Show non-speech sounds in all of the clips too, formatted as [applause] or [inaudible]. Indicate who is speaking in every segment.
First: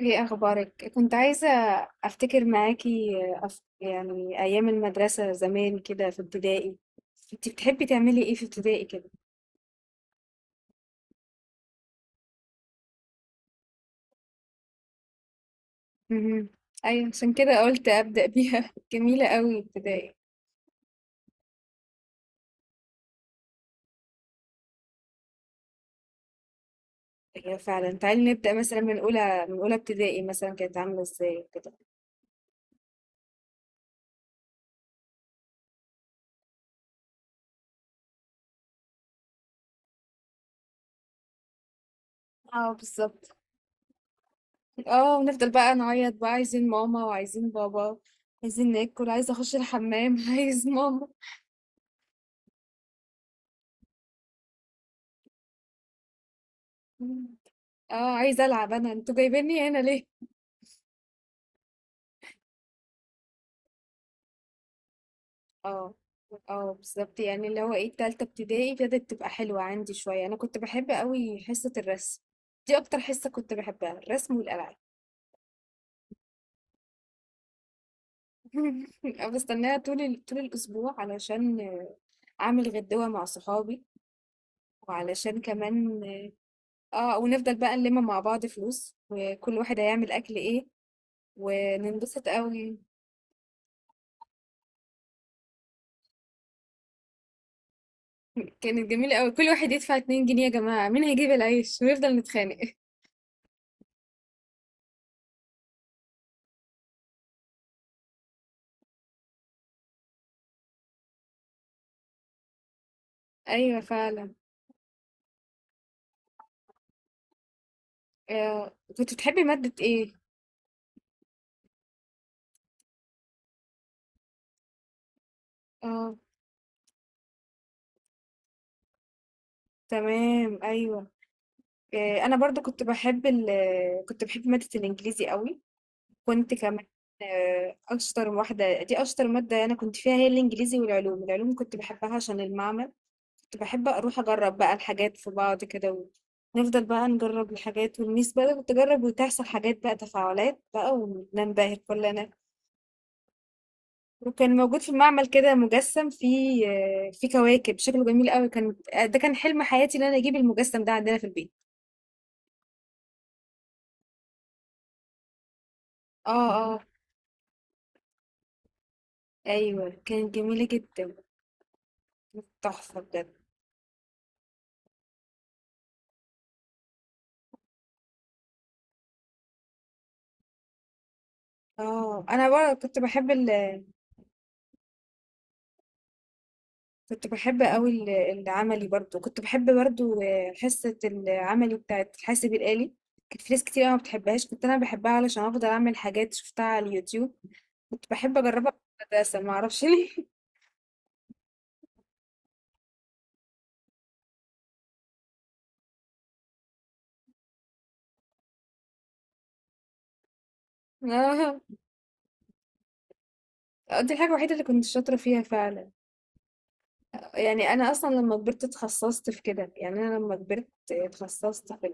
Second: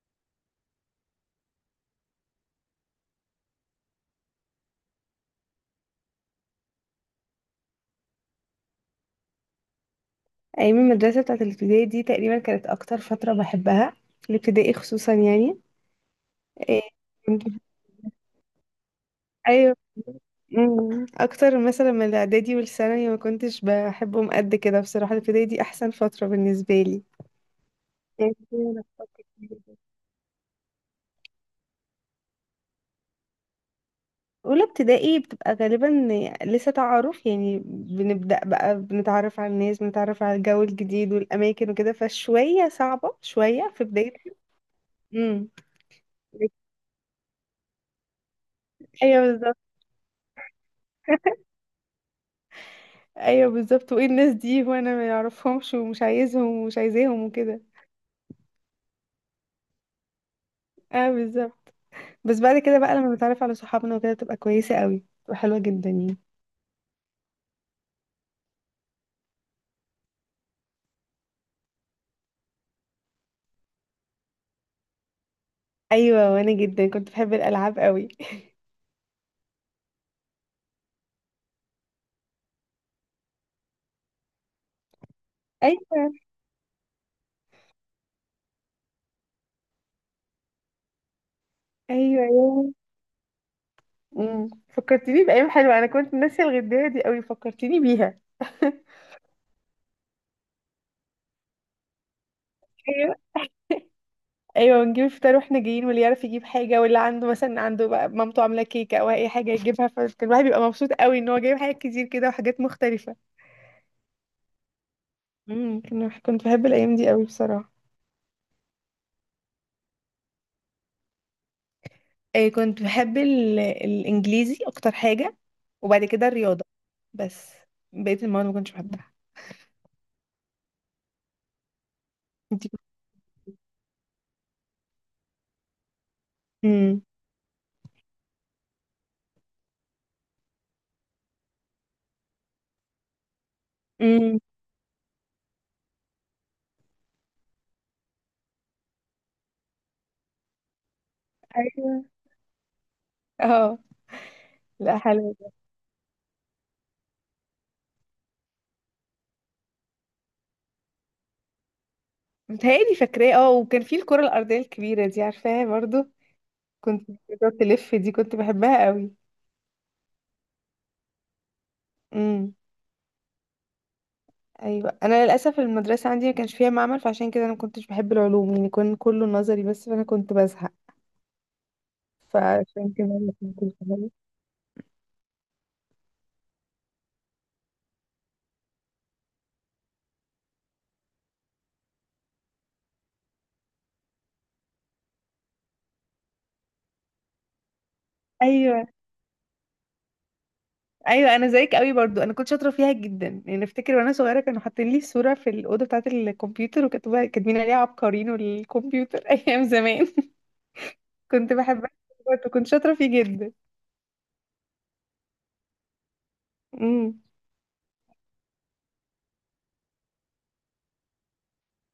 Speaker 1: ايه اخبارك، كنت عايزه افتكر معاكي. يعني ايام المدرسه زمان كده في ابتدائي. انت بتحبي تعملي ايه في ابتدائي كده؟
Speaker 2: ايام المدرسه بتاعت الابتدائي دي تقريبا كانت اكتر فتره بحبها. الابتدائي خصوصا يعني،
Speaker 1: امم.
Speaker 2: إيه،
Speaker 1: ايوه، عشان كده
Speaker 2: كنت-
Speaker 1: قلت ابدا بيها. [laughs] جميله قوي
Speaker 2: ايوه.
Speaker 1: ابتدائي.
Speaker 2: مم. اكتر مثلا من الاعدادي والثانوي ما كنتش بحبهم قد كده، بصراحه الابتدائي دي احسن فتره بالنسبه لي.
Speaker 1: هي فعلا، تعالي
Speaker 2: يعني
Speaker 1: نبدا مثلا
Speaker 2: أنا
Speaker 1: من
Speaker 2: بفكر فيها
Speaker 1: اولى
Speaker 2: دلوقتي.
Speaker 1: ابتدائي، مثلا كانت عامله ازاي كده؟
Speaker 2: اولى ابتدائي بتبقى غالبا لسه تعارف، يعني بنبدا بقى بنتعرف على الناس، بنتعرف على الجو الجديد والاماكن وكده، فشويه
Speaker 1: اه،
Speaker 2: صعبه
Speaker 1: بالظبط.
Speaker 2: شويه في بدايه.
Speaker 1: اه، ونفضل
Speaker 2: امم.
Speaker 1: بقى نعيط بقى، عايزين ماما وعايزين بابا، عايزين ناكل،
Speaker 2: ايوه
Speaker 1: عايزه اخش
Speaker 2: بالظبط.
Speaker 1: الحمام. [laughs] عايز ماما.
Speaker 2: ايوه بالظبط، وايه الناس دي وانا ما يعرفهمش، ومش عايزهم ومش عايزاهم وكده.
Speaker 1: اه، عايزه العب، انا انتوا جايبيني هنا ليه؟
Speaker 2: اه بالظبط. بس بعد كده بقى، لما بتعرف على صحابنا وكده، تبقى كويسه قوي وحلوه جدا
Speaker 1: اه،
Speaker 2: يعني.
Speaker 1: اه بالظبط. يعني اللي هو ايه، التالتة ابتدائي بدأت تبقى حلوة عندي شوية. انا كنت بحب قوي حصة الرسم، دي اكتر حصة كنت بحبها، الرسم والالعاب.
Speaker 2: ايوه، وانا جدا كنت بحب الالعاب قوي.
Speaker 1: [laughs] بستناها طول طول الاسبوع علشان اعمل غدوة مع صحابي، وعلشان
Speaker 2: [laughs]
Speaker 1: كمان
Speaker 2: ايوه.
Speaker 1: اه ونفضل بقى نلم مع بعض فلوس، وكل واحد هيعمل اكل ايه،
Speaker 2: ايوه
Speaker 1: وننبسط
Speaker 2: يا
Speaker 1: قوي.
Speaker 2: امم، فكرتيني بايام حلوه. انا كنت ناسيه الغدايه دي قوي، فكرتيني بيها.
Speaker 1: [laughs]
Speaker 2: [laughs]
Speaker 1: كانت جميلة قوي، كل واحد يدفع 2 جنيه يا جماعة، مين هيجيب العيش، ونفضل نتخانق. [laughs]
Speaker 2: ايوه. ايوه، ونجيب الفطار واحنا جايين، واللي يعرف يجيب حاجه، واللي عنده مثلا عنده بقى مامته عامله كيكه او اي حاجه يجيبها، فكان الواحد بيبقى مبسوط قوي ان هو جايب حاجات كتير كده وحاجات مختلفه.
Speaker 1: ايوه فعلا.
Speaker 2: امم. كنت بحب الايام دي قوي بصراحه.
Speaker 1: آه. كنت بتحبي مادة ايه؟
Speaker 2: آه، كنت بحب الانجليزي اكتر حاجة. وبعد
Speaker 1: اه
Speaker 2: كده الرياضة. بس بقية المواد ما كنتش بحبها.
Speaker 1: تمام، أيوه. أنا برضه
Speaker 2: انتي كنت.
Speaker 1: كنت باحب مادة الإنجليزي أوي، كنت كمان
Speaker 2: امم.
Speaker 1: أشطر واحدة، دي أشطر مادة أنا كنت فيها، هي الإنجليزي والعلوم. العلوم كنت باحبها عشان المعمل، كنت باحب أروح
Speaker 2: امم.
Speaker 1: أجرّب بقى الحاجات في بعض كده، ونفضل بقى نجرّب الحاجات والميس بقى تجرّب وتحصل حاجات بقى تفاعلات بقى، وننبهر
Speaker 2: ايوه.
Speaker 1: كلنا.
Speaker 2: اه.
Speaker 1: وكان موجود في
Speaker 2: لا،
Speaker 1: المعمل
Speaker 2: حلوه.
Speaker 1: كده مجسّم فيه فيه كواكب، شكله جميل أوي. كان ده كان حلم حياتي إن أنا أجيب المجسّم ده عندنا في البيت.
Speaker 2: متهيألي فاكراه، اه. وكان في الكرة الأرضية الكبيرة دي، عارفاها برضو؟
Speaker 1: آه، آه.
Speaker 2: كنت بتقعد تلف دي، كنت بحبها قوي.
Speaker 1: ايوه كانت جميله جدا، كانت
Speaker 2: امم.
Speaker 1: تحفه بجد.
Speaker 2: ايوه، انا للاسف المدرسه عندي ما كانش فيها معمل، فعشان كده انا ما كنتش بحب العلوم. يعني كان كله نظري بس، فانا كنت بزهق.
Speaker 1: اه، انا برضه
Speaker 2: فعشان كده ما كنتش بحبها.
Speaker 1: كنت بحب قوي العملي، برضه كنت بحب برضه، حصه العملي بتاعت الحاسب الالي. كانت في ناس كتير قوي ما بتحبهاش، كنت انا بحبها علشان افضل اعمل حاجات شفتها على اليوتيوب، كنت بحب اجربها في
Speaker 2: ايوه
Speaker 1: المدرسه، ما اعرفش ليه.
Speaker 2: ايوه، انا زيك قوي برضو، انا كنت شاطره فيها جدا. يعني افتكر وانا صغيره كانوا حاطين لي صوره في الاوضه بتاعه الكمبيوتر، وكاتبه كاتبين عليها عبقرين والكمبيوتر. [laughs] ايام زمان. كنت
Speaker 1: [laughs]
Speaker 2: بحبها. برضو كنت شاطره فيه جدا.
Speaker 1: اه، دي الحاجه الوحيده اللي كنت شاطره فيها فعلا.
Speaker 2: امم.
Speaker 1: يعني انا اصلا لما كبرت اتخصصت في كده، يعني انا لما كبرت اتخصصت في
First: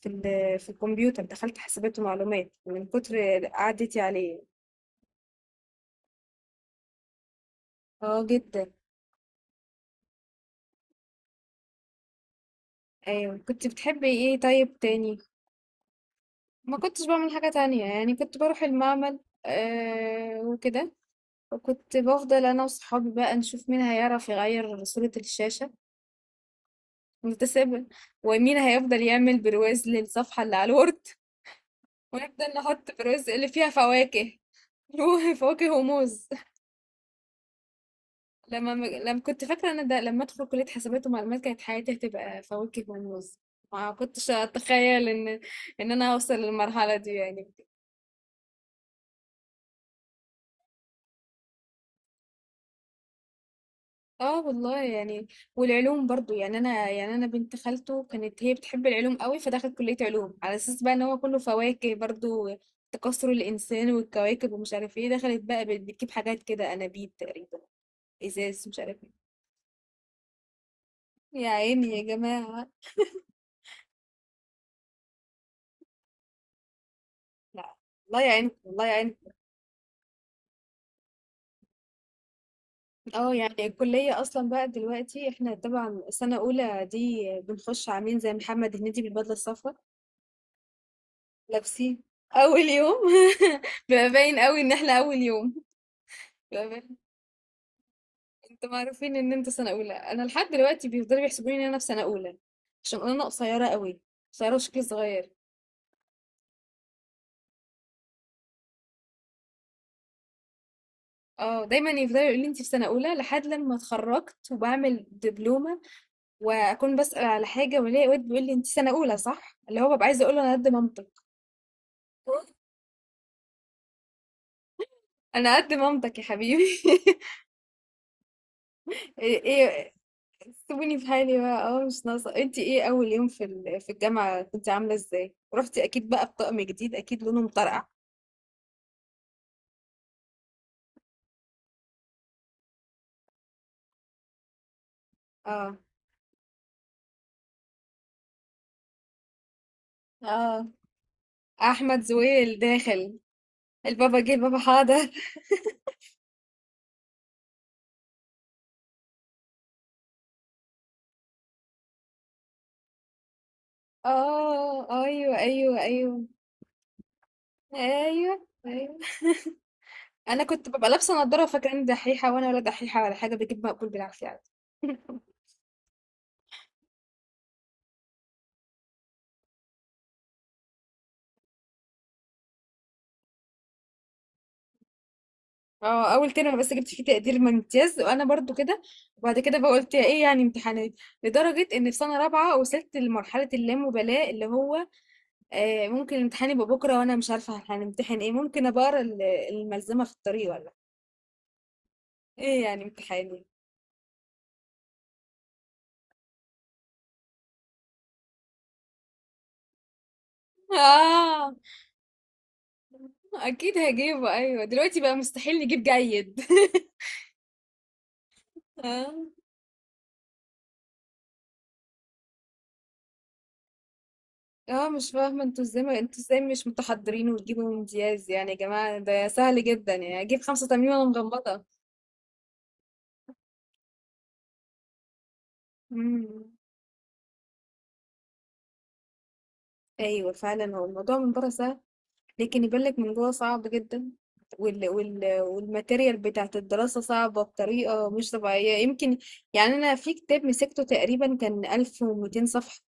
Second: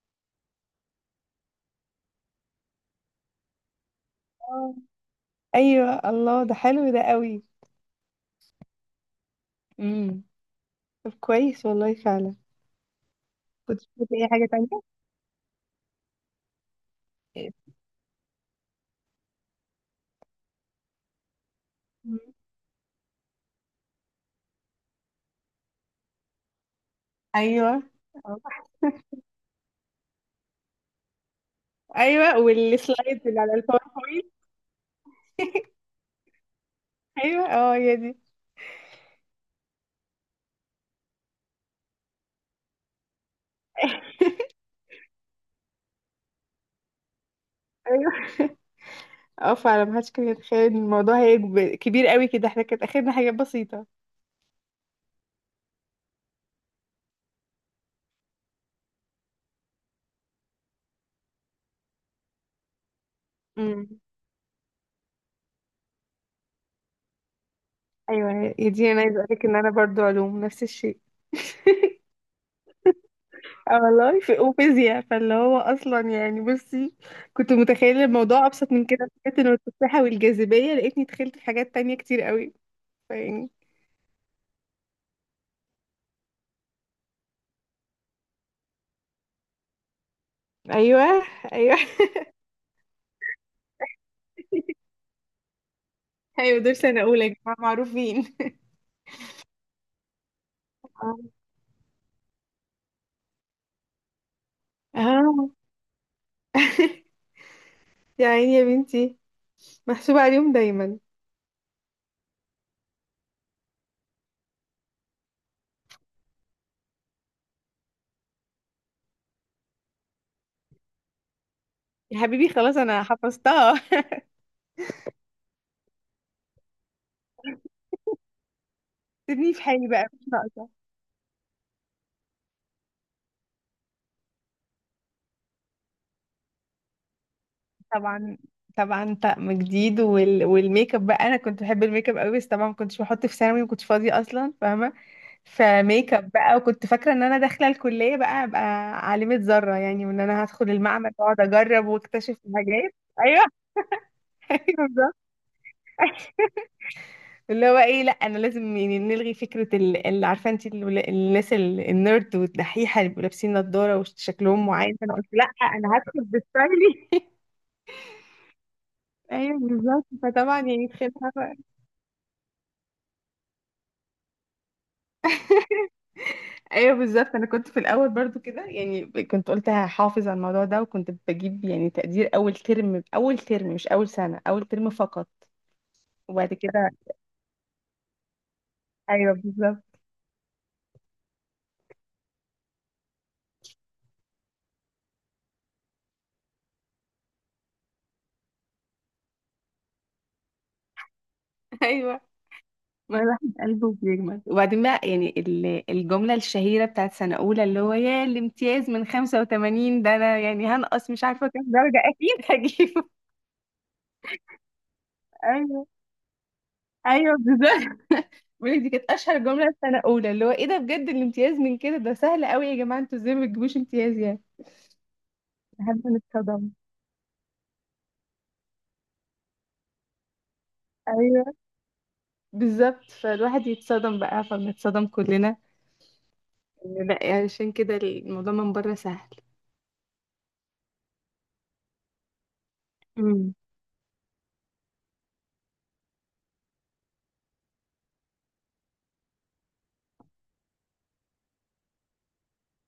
Speaker 1: في ال في الكمبيوتر، دخلت حاسبات ومعلومات من كتر قعدتي عليه.
Speaker 2: آه. ايوه، الله ده حلو ده قوي.
Speaker 1: آه جدًا،
Speaker 2: امم. طب كويس والله فعلا.
Speaker 1: أيوه. كنت
Speaker 2: كنت
Speaker 1: بتحبي
Speaker 2: شاطره في اي
Speaker 1: إيه
Speaker 2: حاجه تانية.
Speaker 1: طيب تاني؟ ما كنتش باعمل حاجة تانية، يعني كنت باروح المعمل وكده، وكنت
Speaker 2: مم.
Speaker 1: بافضل أنا وصحابي بقى نشوف مين هيعرف يغيّر صورة الشاشة، نتسابق،
Speaker 2: ايوه.
Speaker 1: ومين
Speaker 2: آه.
Speaker 1: هيفضل يعمل برواز للصفحة اللي على الوورد،
Speaker 2: ايوه،
Speaker 1: ونفضل نحط
Speaker 2: والسلايد
Speaker 1: برواز
Speaker 2: اللي
Speaker 1: اللي
Speaker 2: على
Speaker 1: فيها
Speaker 2: الباوربوينت.
Speaker 1: فواكه. [laughs] فواكه
Speaker 2: [laughs]
Speaker 1: وموز.
Speaker 2: ايوه، اه هي دي.
Speaker 1: لما كنت فاكرة أنا ده، لما أدخل كلية حسابات ومعلومات كانت حياتي هتبقى فواكه ونوز. ما كنتش أتخيل إن أنا أوصل للمرحلة دي يعني.
Speaker 2: [laughs] ايوه، اه فعلا محدش كان يتخيل ان الموضوع هيكبر كبير قوي كده، احنا كانت اخرنا حاجات بسيطة.
Speaker 1: اه والله يعني، والعلوم برضو يعني أنا بنت خالته كانت هي بتحب العلوم قوي، فدخلت كلية علوم على أساس بقى إن هو كله فواكه برضو. تكاثر الإنسان
Speaker 2: امم.
Speaker 1: والكواكب ومش عارف ايه، دخلت بقى بتجيب حاجات كده، أنابيب تقريبا،
Speaker 2: ايوه،
Speaker 1: إزاز،
Speaker 2: يا
Speaker 1: مش
Speaker 2: دي انا
Speaker 1: عارف
Speaker 2: عايزه
Speaker 1: ايه.
Speaker 2: اقولك ان انا برضو علوم نفس الشيء.
Speaker 1: يا عيني يا
Speaker 2: [laughs]
Speaker 1: جماعة.
Speaker 2: اه والله، في وفيزياء. فاللي هو اصلا يعني بصي، كنت
Speaker 1: لا،
Speaker 2: متخيله
Speaker 1: الله
Speaker 2: الموضوع
Speaker 1: يعينكم
Speaker 2: ابسط
Speaker 1: الله
Speaker 2: من كده، في
Speaker 1: يعين.
Speaker 2: حته إنه التفاحه والجاذبيه، لقيتني دخلت في حاجات تانية كتير قوي.
Speaker 1: اه،
Speaker 2: فيعني.
Speaker 1: يعني الكلية أصلا بقى دلوقتي احنا طبعا سنة أولى دي بنخش عاملين زي محمد هنيدي بالبدلة الصفراء،
Speaker 2: ايوه. ايوه.
Speaker 1: لابسين أول يوم. [laughs] بيبقى باين قوي إن احنا أول يوم،
Speaker 2: [laughs] ايوه،
Speaker 1: بيبقى
Speaker 2: دول
Speaker 1: باين،
Speaker 2: سنه اولى يا جماعه، معروفين.
Speaker 1: انتوا معروفين إن انتوا سنة أولى. أنا لحد دلوقتي بيفضلوا
Speaker 2: اه.
Speaker 1: يحسبوني إن أنا في سنة أولى، عشان أنا قصيرة قوي، قصيرة وشكلي صغير.
Speaker 2: آه. [laughs] يا عيني يا بنتي. محسوبه عليهم دايما.
Speaker 1: اه، دايما يفضلوا يقولوا لي انت في سنة أولى، لحد لما اتخرجت وبعمل دبلومة، وأكون بسأل على حاجة وألاقي واد بيقول لي انت سنة أولى صح؟ اللي هو ببقى عايزة أقول له أنا قد مامتك،
Speaker 2: يا حبيبي خلاص، انا حفظتها.
Speaker 1: انا قد مامتك يا حبيبي. [laughs] ايه
Speaker 2: سيبني في حالي
Speaker 1: إيه،
Speaker 2: بقى، مش ناقصه.
Speaker 1: سيبوني في حالي بقى، مش ناقصه. انت ايه اول يوم في في الجامعه كنت عامله ازاي؟ رحتي اكيد بقى بطقم جديد، اكيد لونه مطرقع.
Speaker 2: طبعا. طبعا طقم جديد، والميك اب بقى. انا كنت بحب الميك اب قوي، بس طبعا ما كنتش بحط في ثانوي، ما كنتش فاضيه اصلا، فاهمه.
Speaker 1: اه
Speaker 2: فميك اب بقى، وكنت فاكره ان انا داخله الكليه بقى ابقى عالمه ذره يعني، وان انا
Speaker 1: اه،
Speaker 2: هدخل المعمل واقعد اجرب
Speaker 1: احمد
Speaker 2: واكتشف
Speaker 1: زويل
Speaker 2: حاجات.
Speaker 1: داخل،
Speaker 2: ايوه.
Speaker 1: البابا جه
Speaker 2: [laughs]
Speaker 1: البابا
Speaker 2: ايوه
Speaker 1: حاضر.
Speaker 2: بالظبط. اللي هو ايه، لا انا لازم يعني نلغي فكره اللي عارفه انت الناس النيرد والدحيحه اللي بيبقوا لابسين نضاره وشكلهم معين.
Speaker 1: اه
Speaker 2: فانا قلت
Speaker 1: ايوه
Speaker 2: لا،
Speaker 1: ايوه
Speaker 2: انا
Speaker 1: ايوه.
Speaker 2: هدخل بستايلي. [laughs]
Speaker 1: ايوه ايوه.
Speaker 2: ايوه بالظبط.
Speaker 1: انا
Speaker 2: فطبعا
Speaker 1: كنت
Speaker 2: يعني
Speaker 1: ببقى لابسه
Speaker 2: تخيلها
Speaker 1: نضاره
Speaker 2: بقى.
Speaker 1: فاكره اني دحيحه، وانا ولا دحيحه ولا حاجه، بجيب مقبول بالعافيه عادي. [laughs]
Speaker 2: ايوه بالظبط، انا كنت في الاول برضو كده. يعني كنت قلت هحافظ على الموضوع ده، وكنت بجيب يعني تقدير. اول ترم، اول ترم مش اول سنه، اول ترم فقط.
Speaker 1: اه، اول
Speaker 2: وبعد
Speaker 1: ترم بس جبت
Speaker 2: كده.
Speaker 1: فيه تقدير ممتاز، وانا برضو كده.
Speaker 2: ايوه
Speaker 1: وبعد كده بقى قلت
Speaker 2: بالظبط.
Speaker 1: ايه، يعني امتحانات، لدرجه ان في سنه رابعه وصلت لمرحله اللامبالاه، اللي هو ممكن الامتحان يبقى بكره وانا مش عارفه هنمتحن ايه، ممكن ابقى اقرا الملزمه في الطريق، ولا
Speaker 2: [laughs] ايوه.
Speaker 1: ايه يعني
Speaker 2: ما
Speaker 1: امتحاني.
Speaker 2: الواحد قلبه بيجمد، وبعدين بقى يعني الجمله الشهيره بتاعت سنه اولى، اللي هو يا الامتياز من 85 ده، انا يعني هنقص مش عارفه
Speaker 1: اه،
Speaker 2: كام درجه، اكيد هجيبه.
Speaker 1: اكيد هجيبه. ايوه، دلوقتي بقى مستحيل نجيب
Speaker 2: ايوه.
Speaker 1: جيد.
Speaker 2: ايوه بالظبط. بقول لك
Speaker 1: [laughs]
Speaker 2: دي كانت
Speaker 1: اه
Speaker 2: اشهر جمله في سنه اولى، اللي هو ايه ده بجد، الامتياز من كده، ده سهل قوي يا جماعه، انتوا ازاي ما بتجيبوش امتياز يعني.
Speaker 1: اه، مش فاهمه
Speaker 2: لحد ما
Speaker 1: انتوا ازاي مش
Speaker 2: نتصدم.
Speaker 1: متحضرين وتجيبوا امتياز يعني، يا جماعه ده سهل جدا، يعني اجيب 85 وانا
Speaker 2: ايوه.
Speaker 1: مغمضه.
Speaker 2: بالظبط، فالواحد يتصدم بقى، فبنتصدم كلنا.
Speaker 1: مم.
Speaker 2: إن لا يعني، عشان كده الموضوع من بره سهل.
Speaker 1: ايوه فعلا، هو الموضوع من بره سهل، لكن يبان لك من جوه
Speaker 2: امم.
Speaker 1: صعب جدا. وال والماتيريال بتاعت الدراسة صعبة بطريقة مش طبيعية، يمكن يعني أنا في كتاب مسكته تقريبا كان 1200 صفحة،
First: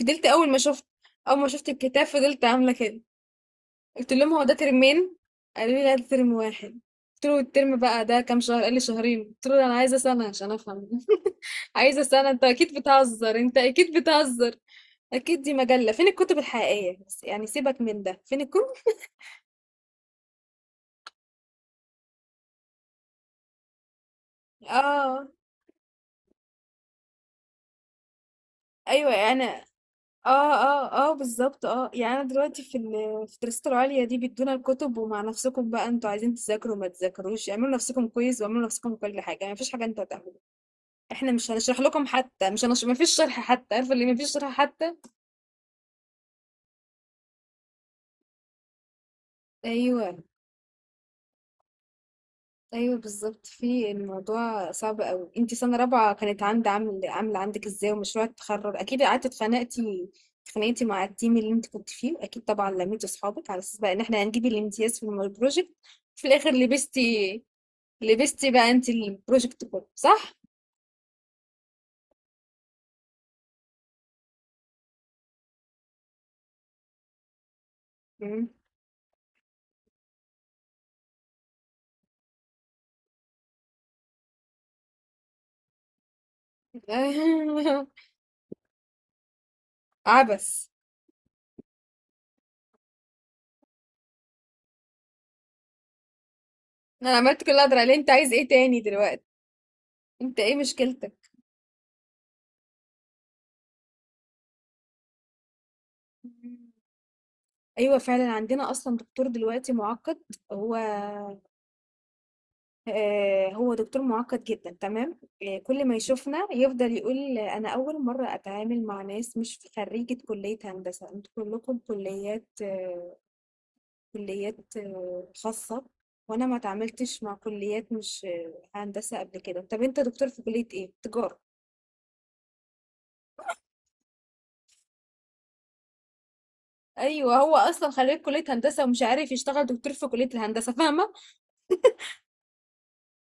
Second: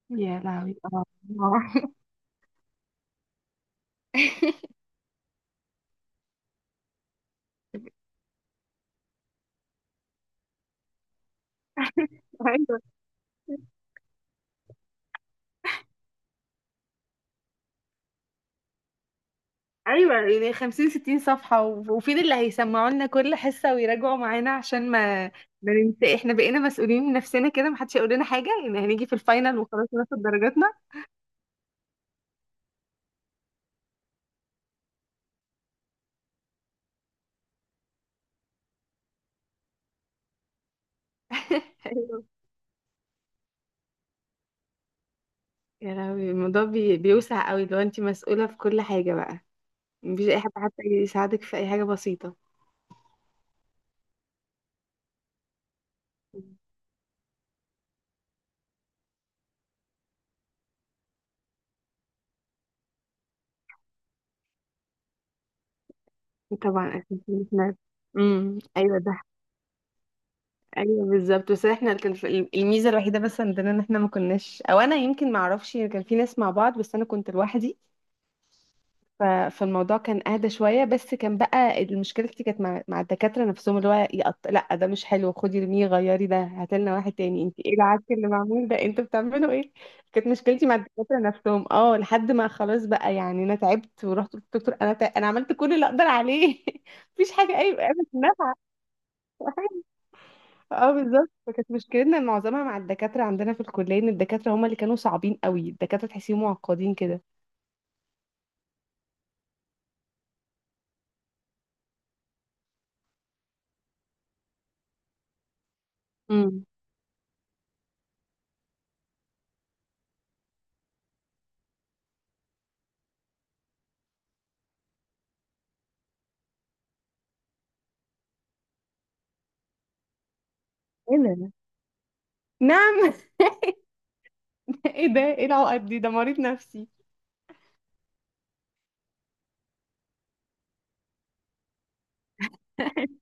Speaker 1: فضلت
Speaker 2: يا لهوي اه.
Speaker 1: أول ما شفت
Speaker 2: آه.
Speaker 1: الكتاب فضلت عاملة كده، قلت لهم هو ده
Speaker 2: [laughs]
Speaker 1: ترمين؟ قالوا لي لا ده ترم واحد، قلت له الترم بقى ده كام شهر؟ قال لي شهرين، قلت له أنا عايزة سنة عشان أفهم. [laughs] عايزة سنة، أنت أكيد
Speaker 2: ايوه.
Speaker 1: بتهزر أنت أكيد بتهزر، اكيد دي مجلة، فين الكتب الحقيقية، بس يعني سيبك من ده، فين الكتب.
Speaker 2: ايوه، يعني 50 60 صفحه، وفين اللي هيسمعوا لنا كل حصه ويراجعوا معانا عشان ما
Speaker 1: اه
Speaker 2: ما ننسى. احنا بقينا مسؤولين من نفسنا كده، محدش هيقول لنا حاجه، يعني هنيجي
Speaker 1: ايوه،
Speaker 2: في
Speaker 1: انا
Speaker 2: الفاينل وخلاص ناخد
Speaker 1: اه
Speaker 2: درجاتنا.
Speaker 1: اه اه بالظبط. اه، يعني انا دلوقتي في في الدراسات العليا دي بيدونا الكتب، ومع نفسكم بقى، انتوا عايزين تذاكروا ما تذاكروش، اعملوا نفسكم كويس واعملوا نفسكم كل حاجة، يعني مفيش حاجة انتوا هتعملوها، احنا مش هنشرح لكم
Speaker 2: [laughs]
Speaker 1: حتى، مش هنشرح، مفيش شرح حتى، عارفة اللي مفيش شرح حتى.
Speaker 2: يا لهوي، الموضوع بيوسع قوي لو انت مسؤولة في كل حاجة بقى.
Speaker 1: ايوه،
Speaker 2: مفيش اي حد حتى يساعدك في اي حاجة بسيطة.
Speaker 1: ايوه بالظبط، في الموضوع صعب قوي. انتي سنه رابعه
Speaker 2: [laughs]
Speaker 1: كانت
Speaker 2: مم.
Speaker 1: عند عامله عندك ازاي؟ ومشروع التخرج اكيد قعدتي اتخانقتي، اتخانقتي مع التيم اللي انت كنت فيه اكيد، طبعا لميتي اصحابك على اساس بقى ان احنا هنجيب الامتياز في البروجكت، في الاخر
Speaker 2: طبعا اكيد. احنا.
Speaker 1: لبستي
Speaker 2: امم،
Speaker 1: بقى انت
Speaker 2: ايوه ده.
Speaker 1: البروجكت كله صح.
Speaker 2: ايوه بالظبط، بس احنا كان الميزة الوحيدة بس عندنا، ان احنا ما كناش، او انا يمكن ما اعرفش، كان في ناس مع بعض، بس انا كنت لوحدي.
Speaker 1: مم.
Speaker 2: ف- فالموضوع كان اهدى شويه، بس كان بقى مشكلتي كانت مع الدكاتره نفسهم. اللي هو لا ده مش حلو، خدي ارميه غيري، ده هاتلنا واحد تاني، انت ايه
Speaker 1: [laughs]
Speaker 2: العك اللي معمول ده، انتوا بتعملوا ايه؟ كانت مشكلتي
Speaker 1: عبس.
Speaker 2: مع الدكاتره نفسهم، اه. لحد ما خلاص بقى، يعني انا تعبت ورحت قلت للدكتور، انا انا عملت كل اللي اقدر عليه. [laughs]
Speaker 1: انا
Speaker 2: مفيش
Speaker 1: عملت كل
Speaker 2: حاجه
Speaker 1: اللي
Speaker 2: اي
Speaker 1: اقدر عليه،
Speaker 2: قامت
Speaker 1: انت عايز ايه
Speaker 2: نافعه.
Speaker 1: تاني دلوقتي؟ انت ايه
Speaker 2: [laughs] اه
Speaker 1: مشكلتك؟
Speaker 2: بالظبط، فكانت مشكلتنا معظمها مع الدكاتره عندنا في الكليه، ان الدكاتره هم اللي كانوا صعبين قوي، الدكاتره تحسيهم
Speaker 1: مم.
Speaker 2: معقدين كده.
Speaker 1: ايوه فعلا عندنا اصلا دكتور دلوقتي معقد، هو هو دكتور مُعقّد جدًا، تمام. كل ما يشوفنا
Speaker 2: امم.
Speaker 1: يفضل يقول أنا أول مرّة أتعامل مع ناس مش خرّيجة كُلّية هندسة، أنتم كلّكم كُلّيات خاصة وأنا ما اتعاملتش مع كُلّيات مش هندسة قبل كده، طَب أنت دكتور في كُلّية إيه؟
Speaker 2: ايه
Speaker 1: تجارة.
Speaker 2: ده؟ نعم. [laughs] ايه ده، ايه العقد دي، ده مريض نفسي.
Speaker 1: أيوه هو أصلًا خرّيج كُلّية هندسة ومش عارف يشتغل دكتور في كُلّية الهندسة فاهمة،
Speaker 2: [laughs]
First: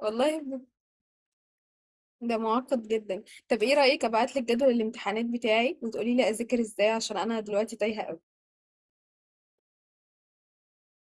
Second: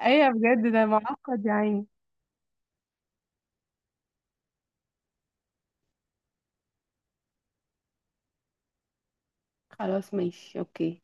Speaker 2: ايوه
Speaker 1: والله ب
Speaker 2: بجد، ده معقد يا عيني.
Speaker 1: ده مُعقّد جدًا، طَب إيه رأيِك أبعت لِك جدول الامتحانات بتاعي وتقولي لي أذاكر إزاي، عشان أنا دلوقتي تايهة أوي.
Speaker 2: خلاص ماشي اوكي.